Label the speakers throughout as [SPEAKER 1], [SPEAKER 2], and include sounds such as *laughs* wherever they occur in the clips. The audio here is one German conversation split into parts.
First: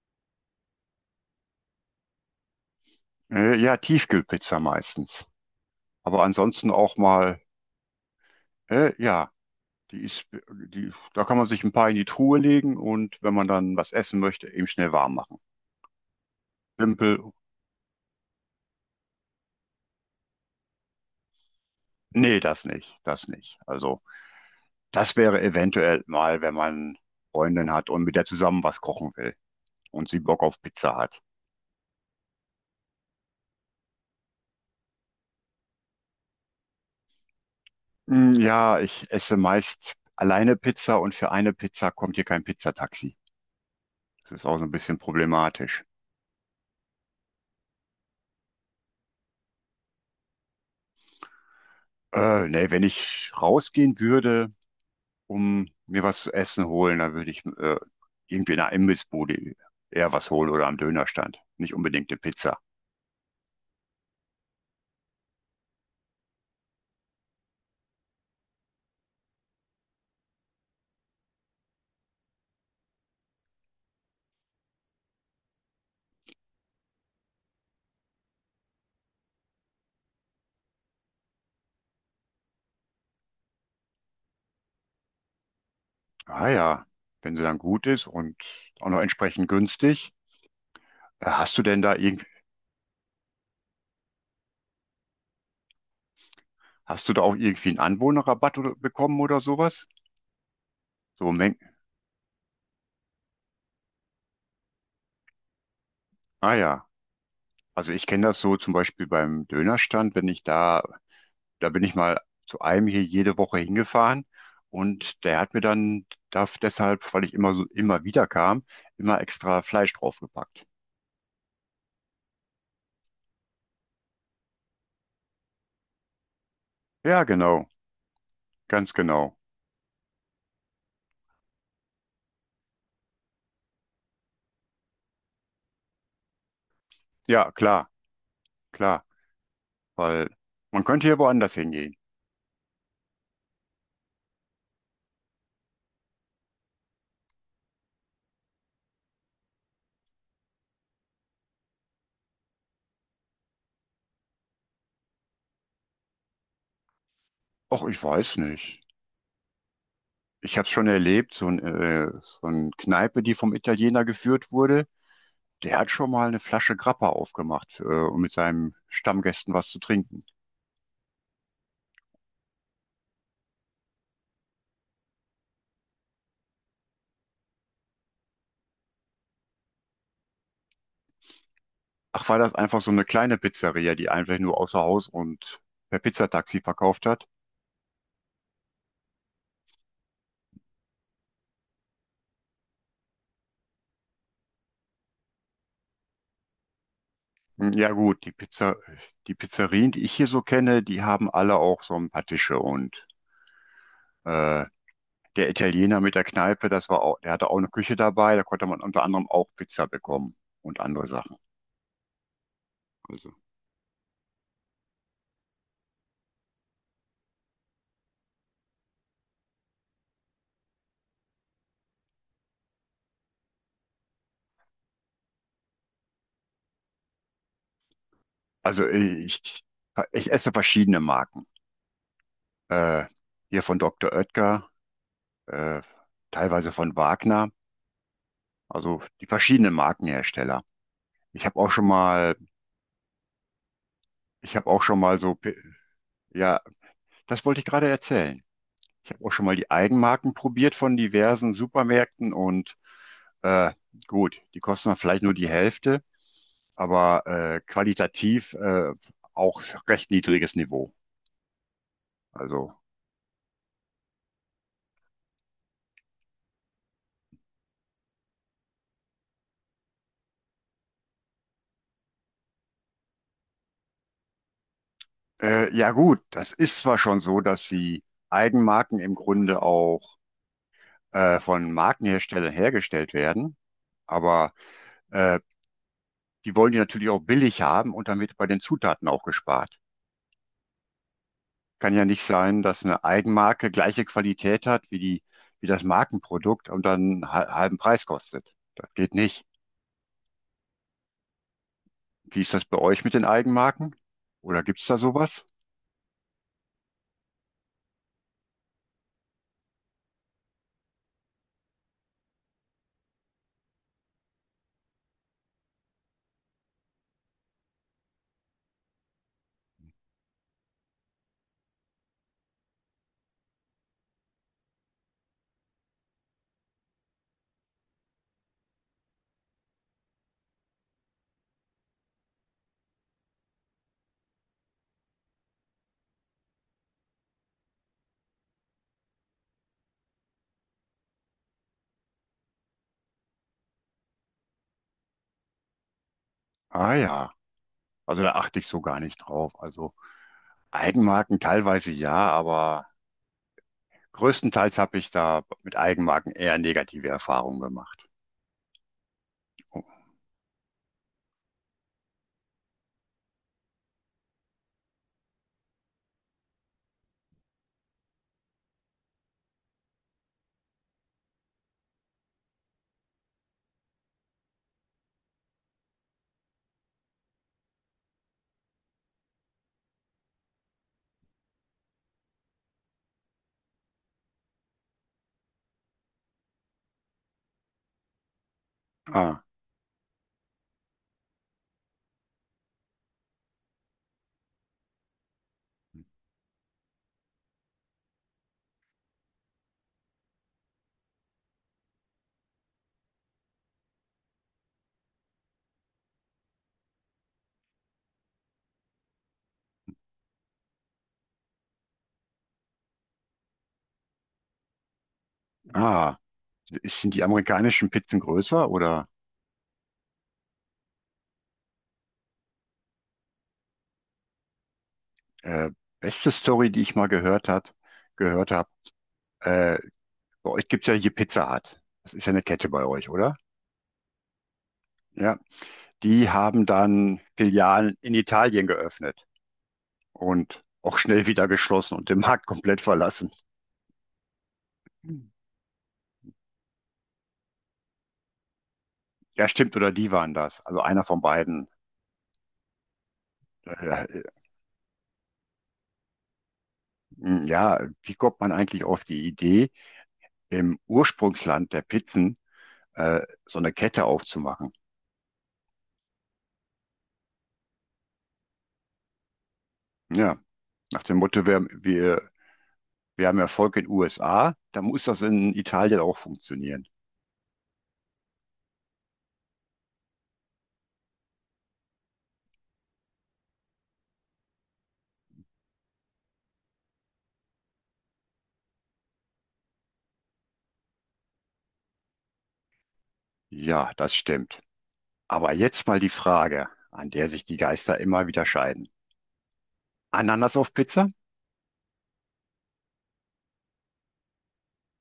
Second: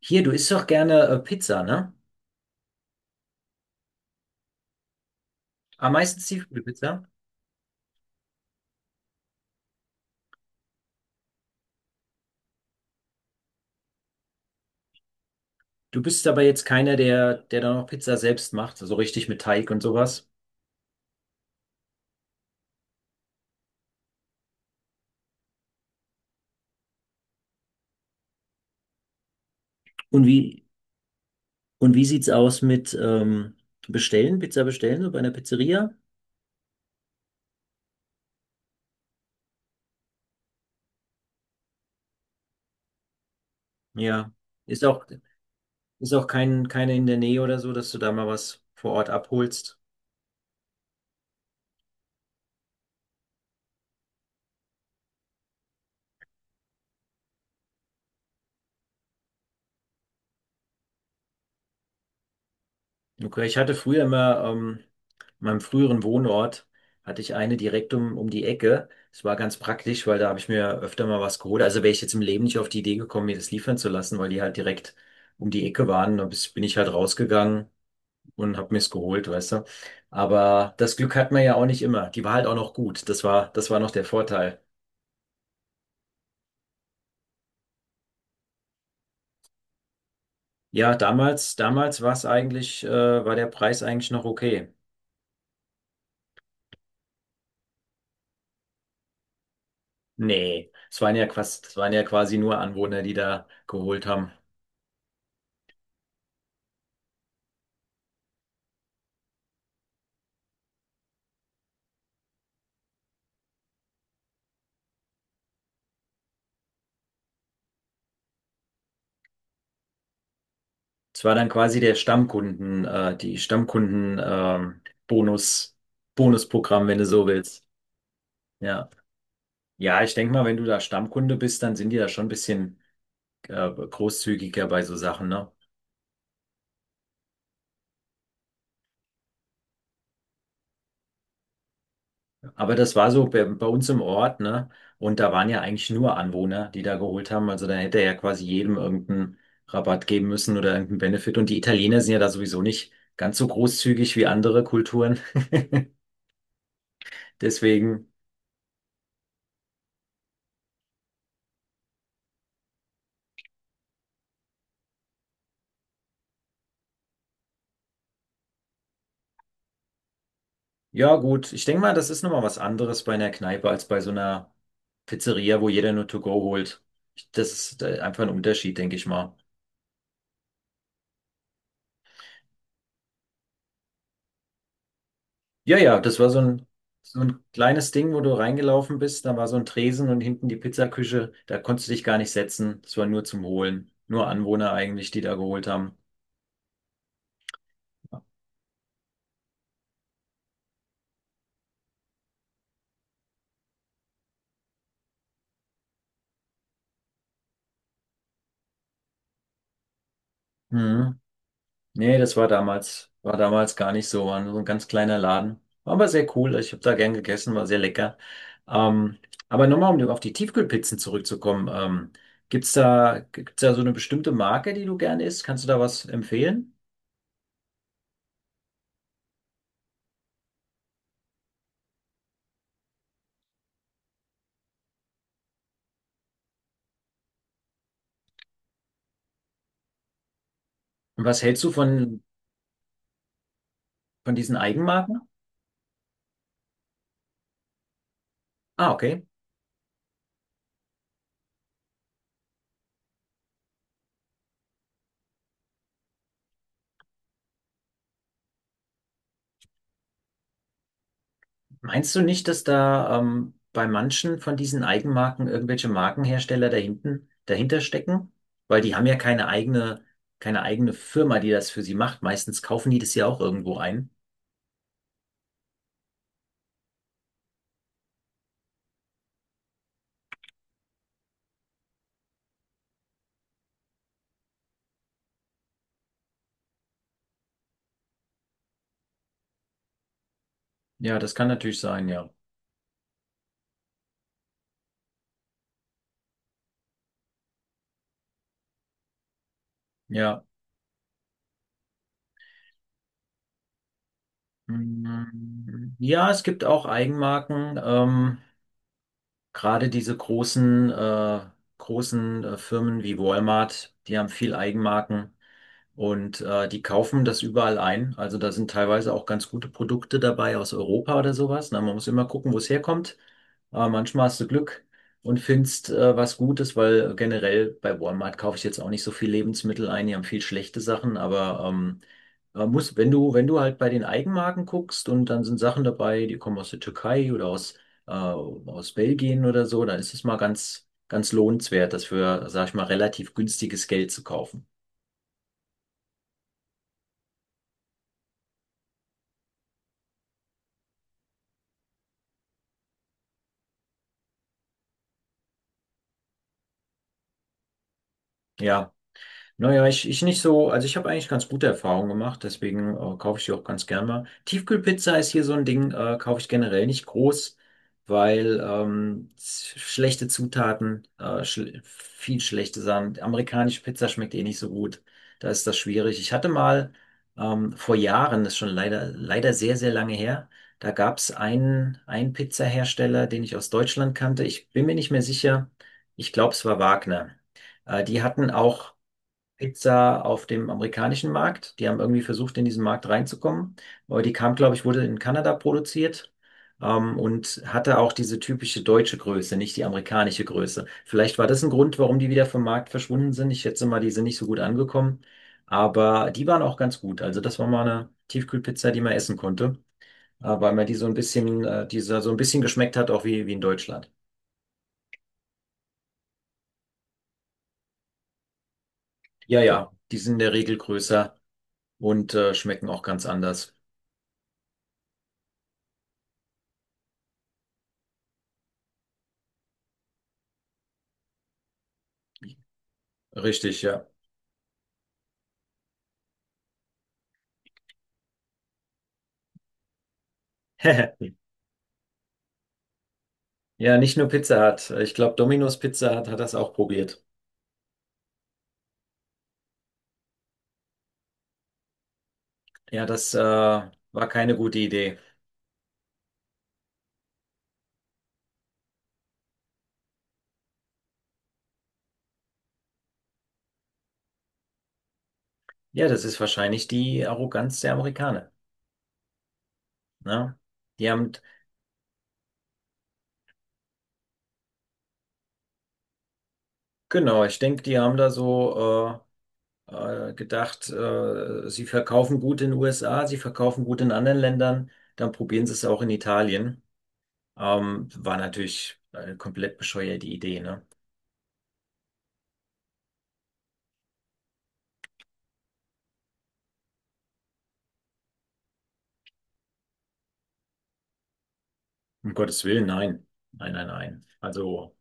[SPEAKER 1] Hier, du isst doch gerne Pizza, ne?
[SPEAKER 2] Ja, Tiefkühlpizza meistens.
[SPEAKER 1] Am meisten
[SPEAKER 2] Aber ansonsten auch
[SPEAKER 1] Tiefkühlpizza.
[SPEAKER 2] mal, ja, die ist, die, da kann man sich ein paar in die Truhe legen und wenn man dann was essen möchte, eben schnell warm machen.
[SPEAKER 1] Du bist aber jetzt keiner,
[SPEAKER 2] Simpel,
[SPEAKER 1] der dann auch Pizza selbst macht, so richtig mit Teig und sowas.
[SPEAKER 2] nee, das nicht. Also, das wäre eventuell mal, wenn man Freundin hat und mit der zusammen was kochen will und sie
[SPEAKER 1] Und
[SPEAKER 2] Bock auf
[SPEAKER 1] wie,
[SPEAKER 2] Pizza hat.
[SPEAKER 1] und wie sieht's aus mit Bestellen, Pizza bestellen, so bei einer Pizzeria?
[SPEAKER 2] Hm, ja, ich esse meist alleine Pizza und für eine Pizza kommt hier kein Pizzataxi.
[SPEAKER 1] Ja.
[SPEAKER 2] Das ist auch so ein
[SPEAKER 1] Ist
[SPEAKER 2] bisschen
[SPEAKER 1] auch,
[SPEAKER 2] problematisch.
[SPEAKER 1] ist auch keine in der Nähe oder so, dass du da mal was vor Ort abholst.
[SPEAKER 2] Nee, wenn ich rausgehen würde, um mir was zu essen holen, dann würde ich irgendwie in einer Imbissbude eher was holen oder am Dönerstand. Nicht unbedingt eine Pizza.
[SPEAKER 1] Okay, ich hatte früher immer, in meinem früheren Wohnort hatte ich eine direkt um die Ecke. Es war ganz praktisch, weil da habe ich mir öfter mal was geholt. Also wäre ich jetzt im Leben nicht auf die Idee gekommen, mir das liefern zu lassen, weil die halt direkt um die Ecke waren. Da bin ich halt rausgegangen und habe mir's geholt, weißt du. Aber das Glück hat man ja auch nicht immer. Die war halt auch noch gut. Das war noch der Vorteil.
[SPEAKER 2] Ah ja, wenn sie dann gut ist und auch noch entsprechend günstig.
[SPEAKER 1] Ja,
[SPEAKER 2] Äh, Hast du denn da
[SPEAKER 1] damals war es
[SPEAKER 2] irgend,
[SPEAKER 1] eigentlich, war der Preis eigentlich noch okay.
[SPEAKER 2] hast du da auch irgendwie einen Anwohnerrabatt oder, bekommen oder sowas?
[SPEAKER 1] Nee,
[SPEAKER 2] So um Mengen.
[SPEAKER 1] es waren ja quasi nur Anwohner, die da geholt haben.
[SPEAKER 2] Ah ja. Also ich kenne das so zum Beispiel beim Dönerstand, wenn ich da da bin ich mal zu einem hier jede Woche hingefahren und der hat mir dann darf deshalb, weil ich immer wieder kam, immer extra Fleisch draufgepackt.
[SPEAKER 1] Es war dann quasi der die Stammkunden, Bonus, Bonusprogramm, wenn du
[SPEAKER 2] Ja,
[SPEAKER 1] so willst.
[SPEAKER 2] genau,
[SPEAKER 1] Ja.
[SPEAKER 2] ganz genau.
[SPEAKER 1] Ja, ich denke mal, wenn du da Stammkunde bist, dann sind die da schon ein bisschen großzügiger bei so Sachen, ne?
[SPEAKER 2] Ja, klar, klar, weil man könnte hier woanders hingehen.
[SPEAKER 1] Aber das war so bei uns im Ort, ne? Und da waren ja eigentlich nur Anwohner, die da geholt haben. Also dann hätte er ja quasi jedem irgendeinen Rabatt geben müssen oder irgendeinen Benefit. Und die Italiener sind ja da sowieso nicht ganz so großzügig wie andere Kulturen. *laughs*
[SPEAKER 2] Och, ich
[SPEAKER 1] Deswegen.
[SPEAKER 2] weiß nicht. Ich habe es schon erlebt, so ein Kneipe, die vom Italiener geführt wurde, der hat schon mal eine Flasche Grappa aufgemacht, um mit seinen Stammgästen was zu trinken.
[SPEAKER 1] Ja, gut. Ich denke mal, das ist nochmal was anderes bei einer Kneipe als bei so einer Pizzeria, wo jeder nur to go holt. Das ist einfach ein Unterschied, denke ich mal.
[SPEAKER 2] Ach, war das einfach so eine kleine Pizzeria, die einfach nur außer Haus und
[SPEAKER 1] Ja,
[SPEAKER 2] per
[SPEAKER 1] ja, das war
[SPEAKER 2] Pizzataxi verkauft
[SPEAKER 1] so
[SPEAKER 2] hat?
[SPEAKER 1] ein kleines Ding, wo du reingelaufen bist. Da war so ein Tresen und hinten die Pizzaküche. Da konntest du dich gar nicht setzen. Das war nur zum Holen. Nur Anwohner eigentlich, die da geholt haben.
[SPEAKER 2] Hm, ja gut, die Pizzerien, die ich hier so kenne, die haben alle auch so ein paar Tische und äh, der Italiener mit der Kneipe, das war auch, der hatte auch eine Küche dabei, da konnte man unter anderem auch Pizza bekommen und andere
[SPEAKER 1] Mhm.
[SPEAKER 2] Sachen.
[SPEAKER 1] Nee,
[SPEAKER 2] Also.
[SPEAKER 1] war damals gar nicht so, war nur so ein ganz kleiner Laden. War aber sehr cool, ich habe da gern gegessen, war sehr lecker. Ähm, aber nochmal, um auf die Tiefkühlpizzen zurückzukommen, gibt's da so eine bestimmte Marke, die du gern isst? Kannst du da was empfehlen?
[SPEAKER 2] Also äh, ich, ich esse verschiedene Marken. Äh, Hier von Dr. Oetker, äh, teilweise von Wagner, also die verschiedenen Markenhersteller.
[SPEAKER 1] Und was
[SPEAKER 2] Ich habe
[SPEAKER 1] hältst du
[SPEAKER 2] auch schon mal,
[SPEAKER 1] von diesen
[SPEAKER 2] ich habe auch schon
[SPEAKER 1] Eigenmarken?
[SPEAKER 2] mal ja, das wollte ich gerade erzählen.
[SPEAKER 1] Ah,
[SPEAKER 2] Ich
[SPEAKER 1] okay.
[SPEAKER 2] habe auch schon mal die Eigenmarken probiert von diversen Supermärkten und äh, gut, die kosten dann vielleicht nur die Hälfte, aber qualitativ auch recht niedriges Niveau.
[SPEAKER 1] Meinst du nicht, dass
[SPEAKER 2] Also
[SPEAKER 1] da bei manchen von diesen Eigenmarken irgendwelche Markenhersteller dahinter stecken? Weil die haben ja keine eigene Firma, die das für sie macht. Meistens kaufen die das ja auch irgendwo ein.
[SPEAKER 2] Ja gut, das ist zwar schon so, dass die Eigenmarken im Grunde auch von Markenherstellern hergestellt werden, aber äh, die wollen die natürlich auch billig haben und dann wird bei den Zutaten auch gespart.
[SPEAKER 1] Ja, das kann natürlich
[SPEAKER 2] Kann ja
[SPEAKER 1] sein,
[SPEAKER 2] nicht
[SPEAKER 1] ja.
[SPEAKER 2] sein, dass eine Eigenmarke gleiche Qualität hat wie wie das Markenprodukt und dann halben Preis kostet. Das geht nicht.
[SPEAKER 1] Ja.
[SPEAKER 2] Wie ist das bei euch mit den Eigenmarken? Oder gibt's da sowas?
[SPEAKER 1] Mm, ja, es gibt auch Eigenmarken. Gerade diese großen Firmen wie Walmart, die haben viel Eigenmarken und die kaufen das überall ein. Also da sind teilweise auch ganz gute Produkte dabei aus Europa oder sowas. Na, man muss immer gucken, wo es herkommt. Aber manchmal hast du Glück und findest was Gutes, weil generell bei Walmart kaufe ich jetzt auch nicht so viel Lebensmittel ein. Die haben viel schlechte Sachen, aber man muss, wenn du halt bei den Eigenmarken guckst und dann sind Sachen dabei, die kommen aus der Türkei oder aus aus Belgien oder so, dann ist es mal ganz, ganz lohnenswert, das für, sag ich mal, relativ günstiges Geld zu kaufen.
[SPEAKER 2] Ah ja, also da achte ich so gar nicht drauf. Also Eigenmarken teilweise ja, aber größtenteils habe ich da mit Eigenmarken eher negative Erfahrungen gemacht.
[SPEAKER 1] Ja.
[SPEAKER 2] Oh,
[SPEAKER 1] Naja, ich nicht so, also ich habe eigentlich ganz gute Erfahrungen gemacht, deswegen kaufe ich die auch ganz gern mal. Tiefkühlpizza ist hier so ein Ding, kaufe ich generell nicht groß, weil schlechte Zutaten, schl viel schlechte Sachen. Amerikanische Pizza schmeckt eh nicht so gut, da ist das schwierig. Ich hatte mal vor Jahren, das ist schon leider, leider sehr, sehr lange her, da gab es einen Pizzahersteller, den ich aus Deutschland kannte. Ich bin mir nicht mehr sicher, ich glaube, es war Wagner. Die hatten auch
[SPEAKER 2] ah,
[SPEAKER 1] Pizza auf dem amerikanischen Markt. Die haben irgendwie versucht, in diesen Markt reinzukommen. Aber die kam, glaube ich, wurde in Kanada produziert. Und hatte auch diese typische deutsche Größe, nicht die amerikanische Größe. Vielleicht war das ein Grund, warum die wieder vom Markt verschwunden sind. Ich schätze mal, die sind nicht so gut angekommen. Aber die waren auch ganz gut. Also das war mal eine Tiefkühlpizza, die man essen konnte, weil man die so ein bisschen, dieser so so ein bisschen geschmeckt hat, auch wie in Deutschland.
[SPEAKER 2] ah, sind die amerikanischen Pizzen größer oder
[SPEAKER 1] Ja, ja, die sind in der Regel größer und schmecken auch ganz anders.
[SPEAKER 2] äh, beste Story, die ich mal gehört habe, äh, bei euch gibt es ja hier Pizza Hut. Das ist ja eine Kette bei euch, oder?
[SPEAKER 1] Richtig, ja.
[SPEAKER 2] Ja. Die haben dann Filialen in Italien geöffnet und auch schnell
[SPEAKER 1] *laughs*
[SPEAKER 2] wieder geschlossen und den Markt komplett verlassen.
[SPEAKER 1] Ja, nicht nur Pizza Hut. Ich glaube, Domino's Pizza Hut hat das auch probiert.
[SPEAKER 2] Ja, stimmt, oder die waren das. Also einer von beiden.
[SPEAKER 1] Ja, das
[SPEAKER 2] Ja,
[SPEAKER 1] war keine gute Idee.
[SPEAKER 2] ja, wie kommt man eigentlich auf die Idee im Ursprungsland der Pizzen äh, so eine Kette aufzumachen?
[SPEAKER 1] Ja, das ist wahrscheinlich die Arroganz der Amerikaner.
[SPEAKER 2] Ja,
[SPEAKER 1] Ne?
[SPEAKER 2] nach
[SPEAKER 1] Die
[SPEAKER 2] dem
[SPEAKER 1] haben,
[SPEAKER 2] Motto, wir haben Erfolg in den USA, dann muss das in Italien auch funktionieren.
[SPEAKER 1] genau, ich denke, die haben da so gedacht, sie verkaufen gut in den USA, sie verkaufen gut in anderen Ländern, dann probieren sie es auch in Italien. War natürlich eine komplett bescheuerte Idee, ne?
[SPEAKER 2] Ja, das stimmt. Aber jetzt mal die Frage, an der sich die Geister immer wieder scheiden. Ananas auf Pizza?
[SPEAKER 1] Um Gottes Willen, nein. Nein, nein, nein. Also.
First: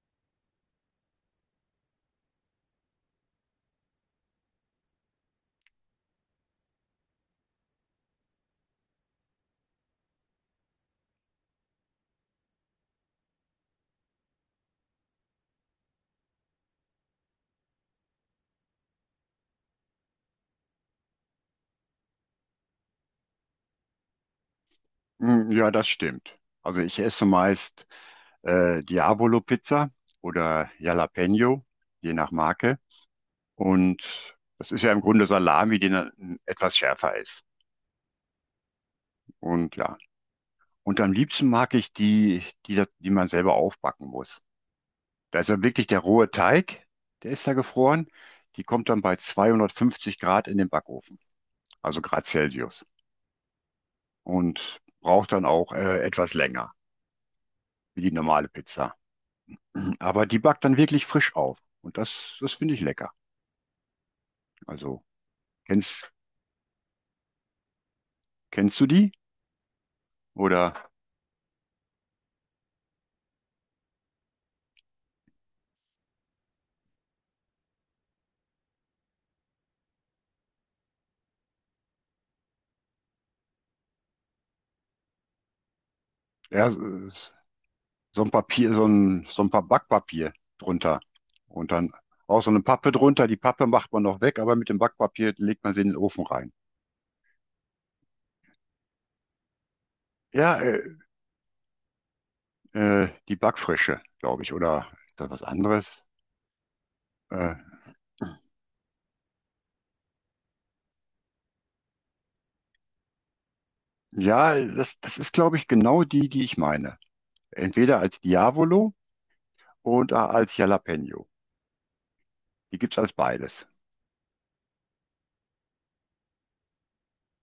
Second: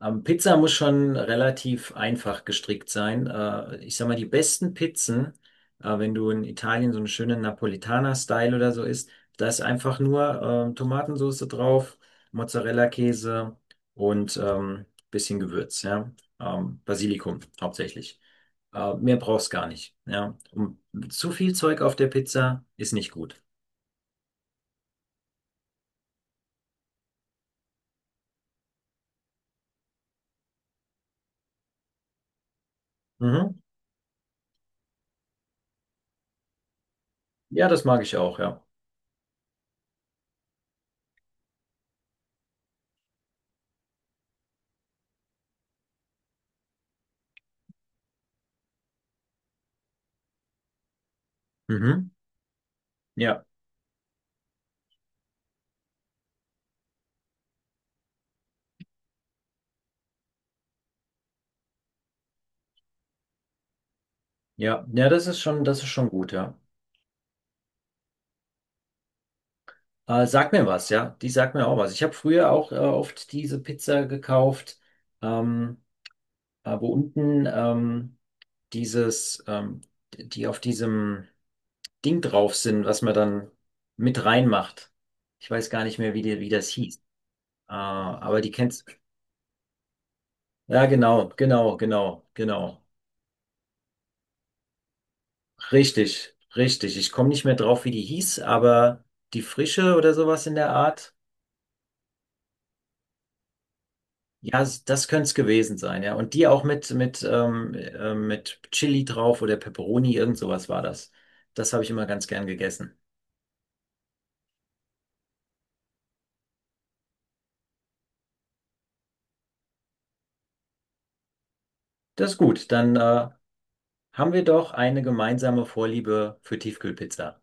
[SPEAKER 1] Pizza muss schon relativ einfach gestrickt sein. Ich sag mal, die besten Pizzen, wenn du in Italien so einen schönen Napolitaner-Style oder so isst, da ist einfach nur Tomatensauce drauf, Mozzarella-Käse und bisschen Gewürz, ja. Basilikum hauptsächlich. Mehr brauchst gar nicht, ja. Und zu viel Zeug auf der Pizza ist nicht gut.
[SPEAKER 2] Hm, ja, das stimmt. Also ich esse meist Diabolo-Pizza oder Jalapeno, je nach Marke.
[SPEAKER 1] Mhm.
[SPEAKER 2] Und das ist ja im Grunde Salami, die dann etwas schärfer ist.
[SPEAKER 1] Ja, das mag ich auch, ja.
[SPEAKER 2] Und ja, und am liebsten mag ich die man selber aufbacken muss. Da ist ja wirklich der rohe Teig, der ist da gefroren. Die kommt dann bei 250 Grad in den Backofen, also
[SPEAKER 1] Mhm.
[SPEAKER 2] Grad Celsius.
[SPEAKER 1] Ja,
[SPEAKER 2] Und braucht dann auch etwas länger, wie die normale Pizza. Aber die backt dann wirklich frisch auf. Und das finde ich lecker.
[SPEAKER 1] ja,
[SPEAKER 2] Also,
[SPEAKER 1] ja, das ist schon
[SPEAKER 2] kennst,
[SPEAKER 1] gut, ja.
[SPEAKER 2] kennst du die?
[SPEAKER 1] Sag mir
[SPEAKER 2] Oder
[SPEAKER 1] was, ja. Die sagt mir auch was. Ich habe früher auch oft diese Pizza gekauft, ähm, wo unten dieses, ähm, die auf diesem Ding drauf sind, was man dann mit reinmacht. Ich weiß gar nicht mehr, wie
[SPEAKER 2] ja,
[SPEAKER 1] das hieß.
[SPEAKER 2] so ein
[SPEAKER 1] Aber die
[SPEAKER 2] Papier,
[SPEAKER 1] kennst.
[SPEAKER 2] so ein paar Backpapier
[SPEAKER 1] Ja,
[SPEAKER 2] drunter.
[SPEAKER 1] genau,
[SPEAKER 2] Und
[SPEAKER 1] genau,
[SPEAKER 2] dann
[SPEAKER 1] genau,
[SPEAKER 2] auch so eine
[SPEAKER 1] genau.
[SPEAKER 2] Pappe drunter. Die Pappe macht man noch weg, aber mit dem Backpapier legt man sie in den Ofen
[SPEAKER 1] Richtig,
[SPEAKER 2] rein.
[SPEAKER 1] richtig. Ich komme nicht mehr drauf, wie die hieß, aber die Frische oder sowas in
[SPEAKER 2] Ja,
[SPEAKER 1] der Art.
[SPEAKER 2] die Backfrische, glaube ich.
[SPEAKER 1] Ja,
[SPEAKER 2] Oder
[SPEAKER 1] das
[SPEAKER 2] ist
[SPEAKER 1] könnte
[SPEAKER 2] das
[SPEAKER 1] es
[SPEAKER 2] was
[SPEAKER 1] gewesen sein,
[SPEAKER 2] anderes?
[SPEAKER 1] ja. Und die auch
[SPEAKER 2] Äh,
[SPEAKER 1] mit Chili drauf oder Pepperoni, irgend sowas war das. Das habe ich immer ganz gern gegessen.
[SPEAKER 2] ja, das ist, glaube ich, genau die, die ich meine. Entweder als Diavolo oder als Jalapeno.
[SPEAKER 1] Das ist gut,
[SPEAKER 2] Die
[SPEAKER 1] dann
[SPEAKER 2] gibt es als beides.
[SPEAKER 1] haben wir doch eine gemeinsame Vorliebe für Tiefkühlpizza.